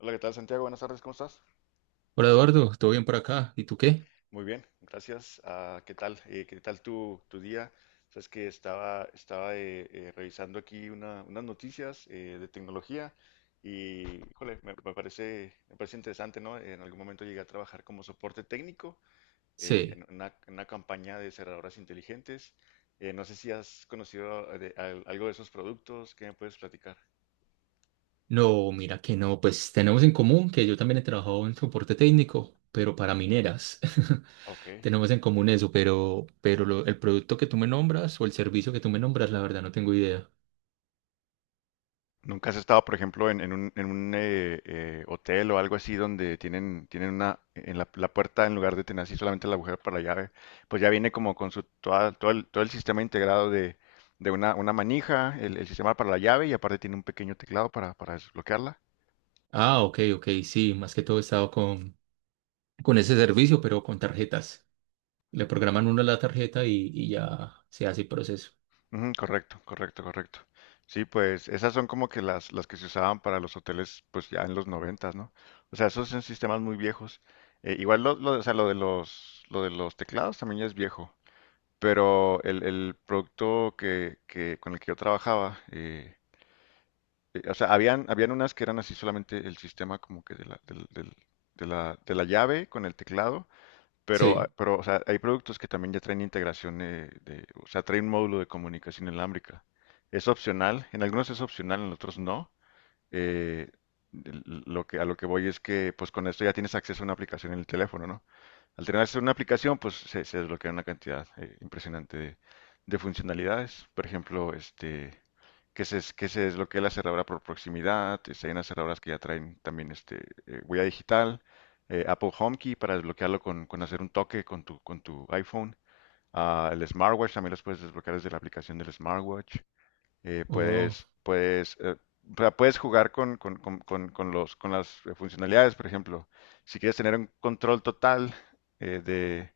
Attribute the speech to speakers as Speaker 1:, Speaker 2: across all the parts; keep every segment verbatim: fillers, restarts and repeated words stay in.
Speaker 1: Hola, ¿qué tal, Santiago? Buenas tardes, ¿cómo estás?
Speaker 2: Hola Eduardo, ¿todo bien por acá? ¿Y tú qué?
Speaker 1: Muy bien, gracias. Ah, ¿qué tal? Eh, ¿qué tal tu, tu día? Sabes que estaba, estaba eh, eh, revisando aquí una- unas noticias eh, de tecnología y, híjole, me, me parece, me parece interesante, ¿no? En algún momento llegué a trabajar como soporte técnico eh,
Speaker 2: Sí.
Speaker 1: en una, en una campaña de cerraduras inteligentes. Eh, no sé si has conocido eh, de- al- algo de esos productos. ¿Qué me puedes platicar?
Speaker 2: No, mira que no, pues tenemos en común que yo también he trabajado en soporte técnico, pero para mineras.
Speaker 1: Ok.
Speaker 2: Tenemos en común eso, pero, pero lo- el producto que tú me nombras o el servicio que tú me nombras, la verdad no tengo idea.
Speaker 1: ¿Nunca has estado, por ejemplo, en, en un, en un, eh, eh, hotel o algo así donde tienen, tienen una, en la, la puerta en lugar de tener así solamente la agujero para la llave? Pues ya viene como con su, toda- todo el, todo el sistema integrado de, de una, una manija, el, el sistema para la llave y aparte tiene un pequeño teclado para, para desbloquearla.
Speaker 2: Ah, ok, ok, sí, más que todo he estado con, con ese servicio, pero con tarjetas. Le programan uno la tarjeta y, y ya se hace el proceso.
Speaker 1: Ujú, correcto, correcto, correcto. Sí, pues esas son como que las, las que se usaban para los hoteles, pues ya en los noventas, ¿no? O sea, esos son sistemas muy viejos. Eh, igual lo, lo- o sea, lo de los, lo de los teclados también ya es viejo. Pero el, el producto que, que- con el que yo trabajaba, eh, eh, o sea, habían, habían unas que eran así solamente el sistema como que de la, del- del- de la, de la llave con el teclado, pero, ah,
Speaker 2: Sí.
Speaker 1: pero o sea, hay productos que también ya traen integración, eh, de, o sea, traen un módulo de comunicación inalámbrica. Es opcional, en algunos es opcional, en otros no. Eh, l- lo que, a lo que voy es que pues con esto ya tienes acceso a una aplicación en el teléfono, ¿no? Al tenerse una aplicación, pues se, se desbloquea una cantidad eh, impresionante de, de funcionalidades. Por ejemplo, este, que se, es- que se desbloquee la cerradura por proximidad. Este, hay unas cerraduras que ya traen también este, eh, huella digital. eh, Apple HomeKey para desbloquearlo con, con hacer un toque con tu, con tu iPhone. Ah, el smartwatch también los puedes desbloquear desde la aplicación del smartwatch. eh,
Speaker 2: Oh,
Speaker 1: puedes, puedes, eh, o sea, puedes jugar con, con- con- con- con los, con las eh, funcionalidades, por ejemplo. Si quieres tener un control total eh, de,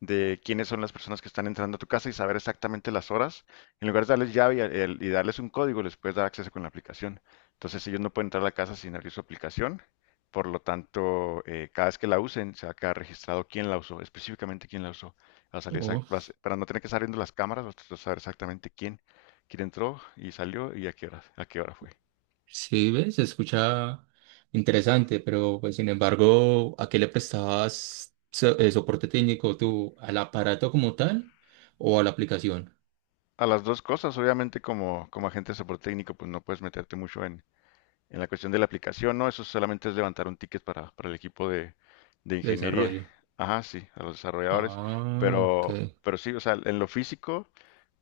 Speaker 1: de quiénes son las personas que están entrando a tu casa y saber exactamente las horas. En lugar de darles llave y, el- y darles un código, les puedes dar acceso con la aplicación. Entonces ellos no pueden entrar a la casa sin abrir su aplicación. Por lo tanto, eh, cada vez que la usen, se va a quedar registrado quién la usó, específicamente quién la usó. Va a salir exact-
Speaker 2: oh.
Speaker 1: va a ser- Para no tener que estar viendo las cámaras, vas a saber exactamente quién, quién entró y salió y a qué hora, a qué hora fue.
Speaker 2: Sí, ves, se escucha interesante, pero pues sin embargo, ¿a qué le prestabas so- eh, soporte técnico tú? ¿Al aparato como tal o a la aplicación
Speaker 1: A las dos cosas, obviamente, como, como agente de soporte técnico, pues no puedes meterte mucho en, En la cuestión de la aplicación. No, eso solamente es levantar un ticket para, para el equipo de, de
Speaker 2: de
Speaker 1: ingeniería.
Speaker 2: desarrollo?
Speaker 1: Ajá, sí, a los desarrolladores.
Speaker 2: Ah, ok.
Speaker 1: Pero, pero sí, o sea, en lo físico,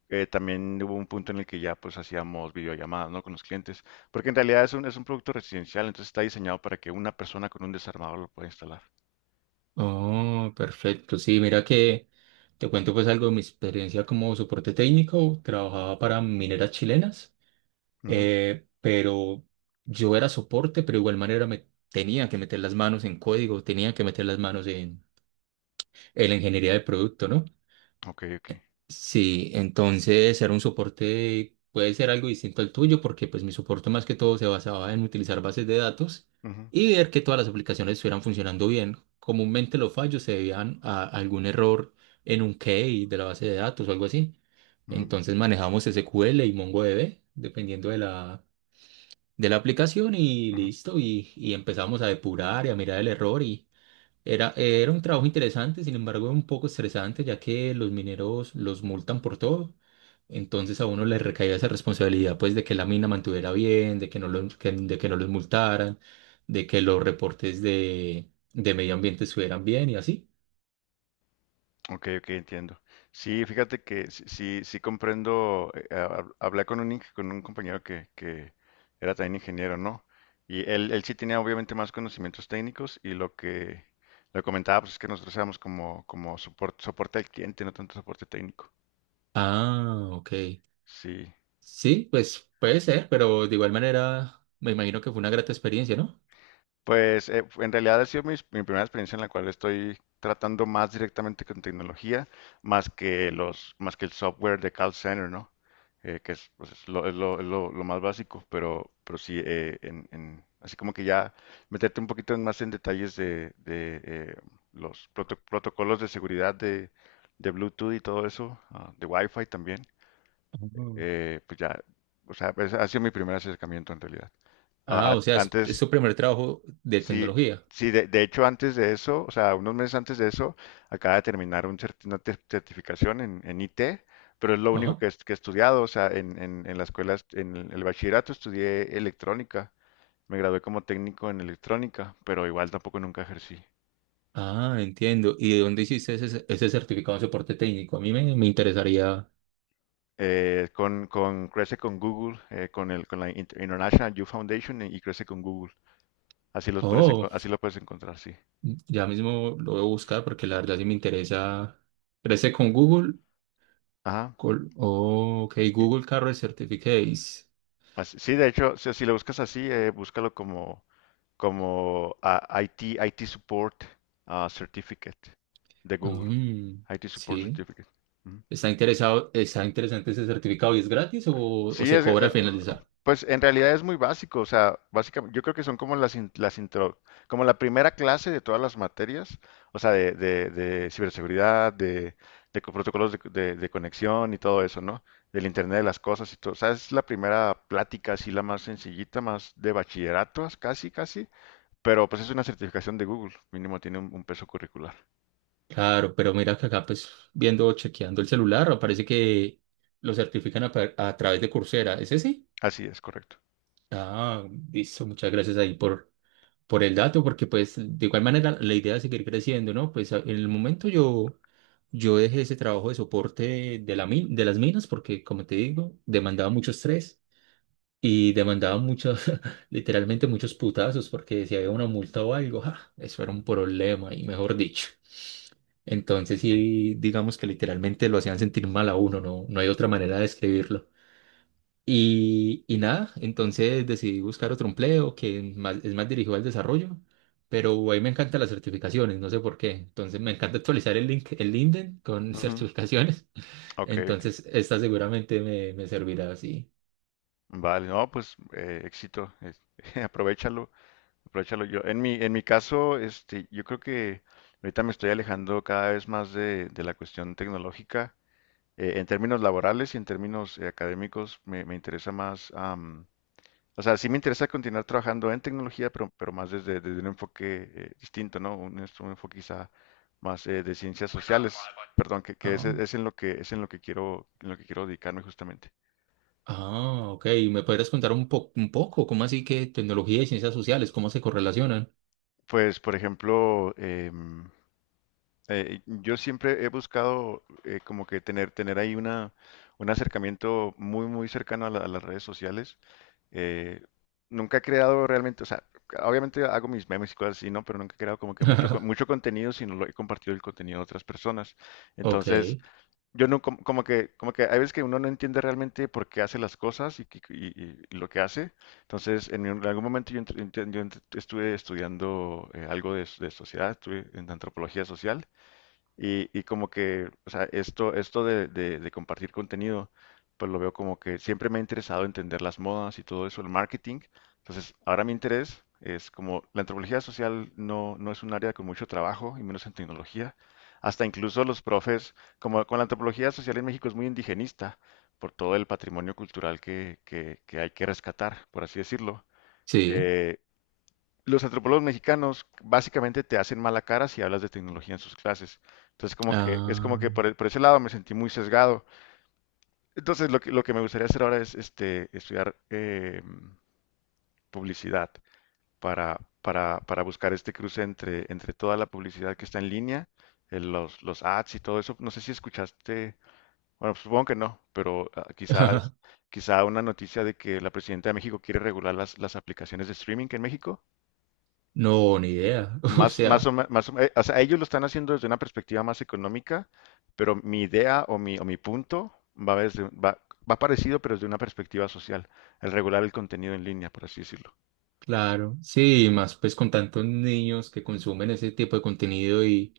Speaker 1: eh, también hubo un punto en el que ya pues hacíamos videollamadas, ¿no? Con los clientes. Porque en realidad es un, es un producto residencial, entonces está diseñado para que una persona con un desarmador lo pueda instalar.
Speaker 2: Oh, perfecto. Sí, mira que te cuento pues algo de mi experiencia como soporte técnico. Trabajaba para mineras chilenas,
Speaker 1: Ujú.
Speaker 2: eh, pero yo era soporte, pero de igual manera me tenía que meter las manos en código, tenía que meter las manos en en la ingeniería de producto, ¿no?
Speaker 1: Ok, ok.
Speaker 2: Sí, entonces era un soporte, puede ser algo distinto al tuyo, porque pues mi soporte más que todo se basaba en utilizar bases de datos
Speaker 1: Ujú,
Speaker 2: y ver que todas las aplicaciones estuvieran funcionando bien. Comúnmente los fallos se debían a algún error en un key de la base de datos o algo así.
Speaker 1: ujú,
Speaker 2: Entonces manejamos S Q L y MongoDB, dependiendo de la, de la aplicación y
Speaker 1: ujú.
Speaker 2: listo, y, y empezamos a depurar y a mirar el error y, era, eh, era un trabajo interesante, sin embargo, un poco estresante, ya que los mineros los multan por todo. Entonces a uno le recaía esa responsabilidad, pues, de que la mina mantuviera bien, de que no los, que- de que no los multaran, de que los reportes de, de medio ambiente estuvieran bien y así.
Speaker 1: Ok, ok, entiendo. Sí, fíjate que sí, sí, sí comprendo. Eh, hab- hablé con un, ing- con un compañero que, que era también ingeniero, ¿no? Y él, él sí tenía obviamente más conocimientos técnicos y lo que le comentaba pues, es que nosotros éramos como, como soporte, soporte al cliente, no tanto soporte técnico.
Speaker 2: Ah, ok.
Speaker 1: Sí.
Speaker 2: Sí, pues puede ser, pero de igual manera me imagino que fue una grata experiencia, ¿no?
Speaker 1: Pues eh, en realidad ha sido mis- mi, primera experiencia en la cual estoy tratando más directamente con tecnología, más que los, más que el software de call center, ¿no? Eh, que es, pues, es lo, es lo- es lo- lo más básico, pero, pero sí, eh, en, en- así como que ya meterte un poquito en- más en detalles de, de, eh, los proto- protocolos de seguridad de, de Bluetooth y todo eso, ah, de Wi-Fi también,
Speaker 2: Ujú.
Speaker 1: eh, pues ya, o sea, pues, ha sido mi primer acercamiento en realidad. Ah,
Speaker 2: Ah, o sea,
Speaker 1: a-
Speaker 2: es, es
Speaker 1: antes,
Speaker 2: su primer trabajo de
Speaker 1: sí,
Speaker 2: tecnología.
Speaker 1: sí, de, de hecho antes de eso, o sea, unos meses antes de eso, acaba de terminar un certi- una te- certificación en, en I T, pero es lo único
Speaker 2: Ajá.
Speaker 1: que, est- que he estudiado, o sea, en, en, en la escuela, est- en el, el bachillerato estudié electrónica, me gradué como técnico en electrónica, pero igual tampoco nunca ejercí.
Speaker 2: Ah, entiendo. ¿Y de dónde hiciste ese, ese certificado de soporte técnico? A mí me, me interesaría.
Speaker 1: Eh, con, con, crece con Google, eh, con el, con la Inter- International Youth Foundation y, y crece con Google. Así los puedes, enco-
Speaker 2: Oh,
Speaker 1: así lo puedes encontrar, sí.
Speaker 2: ya mismo lo voy a buscar porque la verdad sí me interesa. ¿Crece con Google?
Speaker 1: Ajá.
Speaker 2: Col- Oh, ok,
Speaker 1: Y- y- y-
Speaker 2: Google Career Certificates.
Speaker 1: así- sí, de hecho, si, si lo buscas así, eh, búscalo como como ah, I T, I T Support, ah, Certificate de Google.
Speaker 2: Mm,
Speaker 1: I T Support
Speaker 2: sí.
Speaker 1: Certificate. Ujú.
Speaker 2: ¿Está interesado, está interesante ese certificado y es gratis o, o
Speaker 1: Sí,
Speaker 2: se
Speaker 1: es,
Speaker 2: cobra
Speaker 1: eh,
Speaker 2: al finalizar?
Speaker 1: pues en realidad es muy básico, o sea, básicamente, yo creo que son como las, in- las intro, como la primera clase de todas las materias, o sea, de, de, de ciberseguridad, de, de co- protocolos de, de- de conexión y todo eso, ¿no? Del Internet de las cosas y todo, o sea, es la primera plática así, la más sencillita, más de bachilleratos, casi, casi. Pero pues es una certificación de Google, mínimo tiene un, un peso curricular.
Speaker 2: Claro, pero mira que acá pues viendo, chequeando el celular, parece que lo certifican a, par- a través de Coursera. ¿Es ese?
Speaker 1: Así es, correcto.
Speaker 2: Ah, listo, muchas gracias ahí por por el dato, porque pues de igual manera la idea es seguir creciendo, ¿no? Pues a- en el momento yo, yo dejé ese trabajo de soporte de, la min- de las minas porque, como te digo, demandaba mucho estrés y demandaba muchos, literalmente muchos putazos, porque si había una multa o algo, ¡ja! Eso era un problema y mejor dicho. Entonces sí, digamos que literalmente lo hacían sentir mal a uno, no, no hay otra manera de describirlo. Y, y nada, entonces decidí buscar otro empleo que más- es más dirigido al desarrollo, pero ahí me encantan las certificaciones, no sé por qué. Entonces me encanta actualizar el link, el LinkedIn con
Speaker 1: Ujú.
Speaker 2: certificaciones.
Speaker 1: Ok, ok.
Speaker 2: Entonces esta seguramente me, me servirá así.
Speaker 1: Vale, no, pues eh, éxito, es- aprovechalo, aprovechalo yo. En mi, en mi caso, este, yo creo que ahorita me estoy alejando cada vez más de, de la cuestión tecnológica. Eh, en términos laborales y en términos eh, académicos me, me interesa más, o sea, sí me interesa continuar trabajando en tecnología, pero, pero más desde, desde un enfoque eh, distinto, ¿no? Un, es- un enfoque quizá más eh, de ciencias sociales, perdón, que, que es,
Speaker 2: Ah,
Speaker 1: es en lo que es en lo que quiero, en lo que quiero dedicarme justamente.
Speaker 2: ah, ok. ¿Me podrías contar un po- un poco cómo así que tecnología y ciencias sociales, cómo se correlacionan?
Speaker 1: Pues, por ejemplo, em, eh, yo siempre he buscado eh, como que tener, tener ahí una, un acercamiento muy, muy cercano a la- a las redes sociales. Eh, Nunca he creado realmente, o sea, obviamente hago mis memes y cosas así, ¿no? Pero nunca he creado como que mucho, con- mucho contenido, sino lo he compartido el contenido de otras personas.
Speaker 2: Ok,
Speaker 1: Entonces, yo no, como, como que, como que hay veces que uno no entiende realmente por qué hace las cosas y, que- y- y- y lo que hace. Entonces, en, un- en algún momento yo, ent- ent- yo ent- estuve estudiando eh, algo de, de sociedad, estuve en antropología social. Y, y como que, o sea, esto, esto de, de- de compartir contenido, pues lo veo como que siempre me ha interesado entender las modas y todo eso, el marketing. Entonces, ahora mi interés es como la antropología social no, no es un área con mucho trabajo, y menos en tecnología. Hasta incluso los profes, como con la antropología social en México es muy indigenista por todo el patrimonio cultural que, que, que hay que rescatar, por así decirlo.
Speaker 2: sí.
Speaker 1: Eh, los antropólogos mexicanos básicamente te hacen mala cara si hablas de tecnología en sus clases. Entonces, como que, es como que
Speaker 2: Ah,
Speaker 1: por, e- por ese lado me sentí muy sesgado. Entonces, lo que, lo que me gustaría hacer ahora es este, estudiar eh, publicidad para, para, para buscar este cruce entre, entre toda la publicidad que está en línea, eh, los, los ads y todo eso. No sé si escuchaste, bueno, pues, supongo que no, pero ah, quizás, quizá una noticia de que la presidenta de México quiere regular las, las aplicaciones de streaming en México.
Speaker 2: no, ni idea. O
Speaker 1: Más, más
Speaker 2: sea.
Speaker 1: o me- más o me- o sea, ellos lo están haciendo desde una perspectiva más económica, pero mi idea o mi, o mi punto va, desde, va, va parecido, pero desde una perspectiva social, el regular el contenido en línea, por así decirlo.
Speaker 2: Claro, sí, y más pues con tantos niños que consumen ese tipo de contenido y,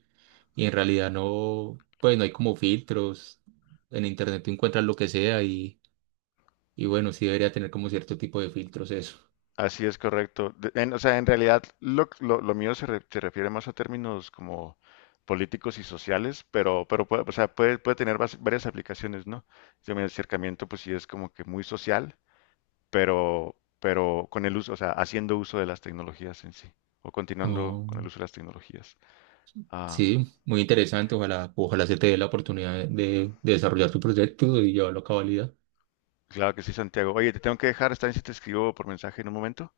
Speaker 2: y en realidad no, pues no hay como filtros, en internet tú encuentras lo que sea y, y bueno, sí debería tener como cierto tipo de filtros eso.
Speaker 1: Así es, correcto. De- en- o sea, en realidad lo, lo- lo mío se, re- se refiere más a términos como políticos y sociales, pero, pero puede, o sea, puede, puede tener vas- varias aplicaciones, ¿no? Yo, mi acercamiento, pues sí es como que muy social, pero, pero con el uso, o sea, haciendo uso de las tecnologías en sí, o continuando
Speaker 2: Oh,
Speaker 1: con el uso de las tecnologías. Ah,
Speaker 2: sí, muy interesante, ojalá, ojalá se te dé la oportunidad de, de desarrollar tu proyecto y llevarlo a cabalidad.
Speaker 1: claro que sí, Santiago. Oye, te tengo que dejar, está bien si te escribo por mensaje en un momento.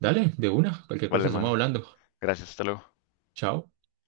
Speaker 2: Dale, de una, cualquier cosa
Speaker 1: Vale,
Speaker 2: estamos
Speaker 1: mano.
Speaker 2: hablando.
Speaker 1: Gracias, hasta luego.
Speaker 2: Chao.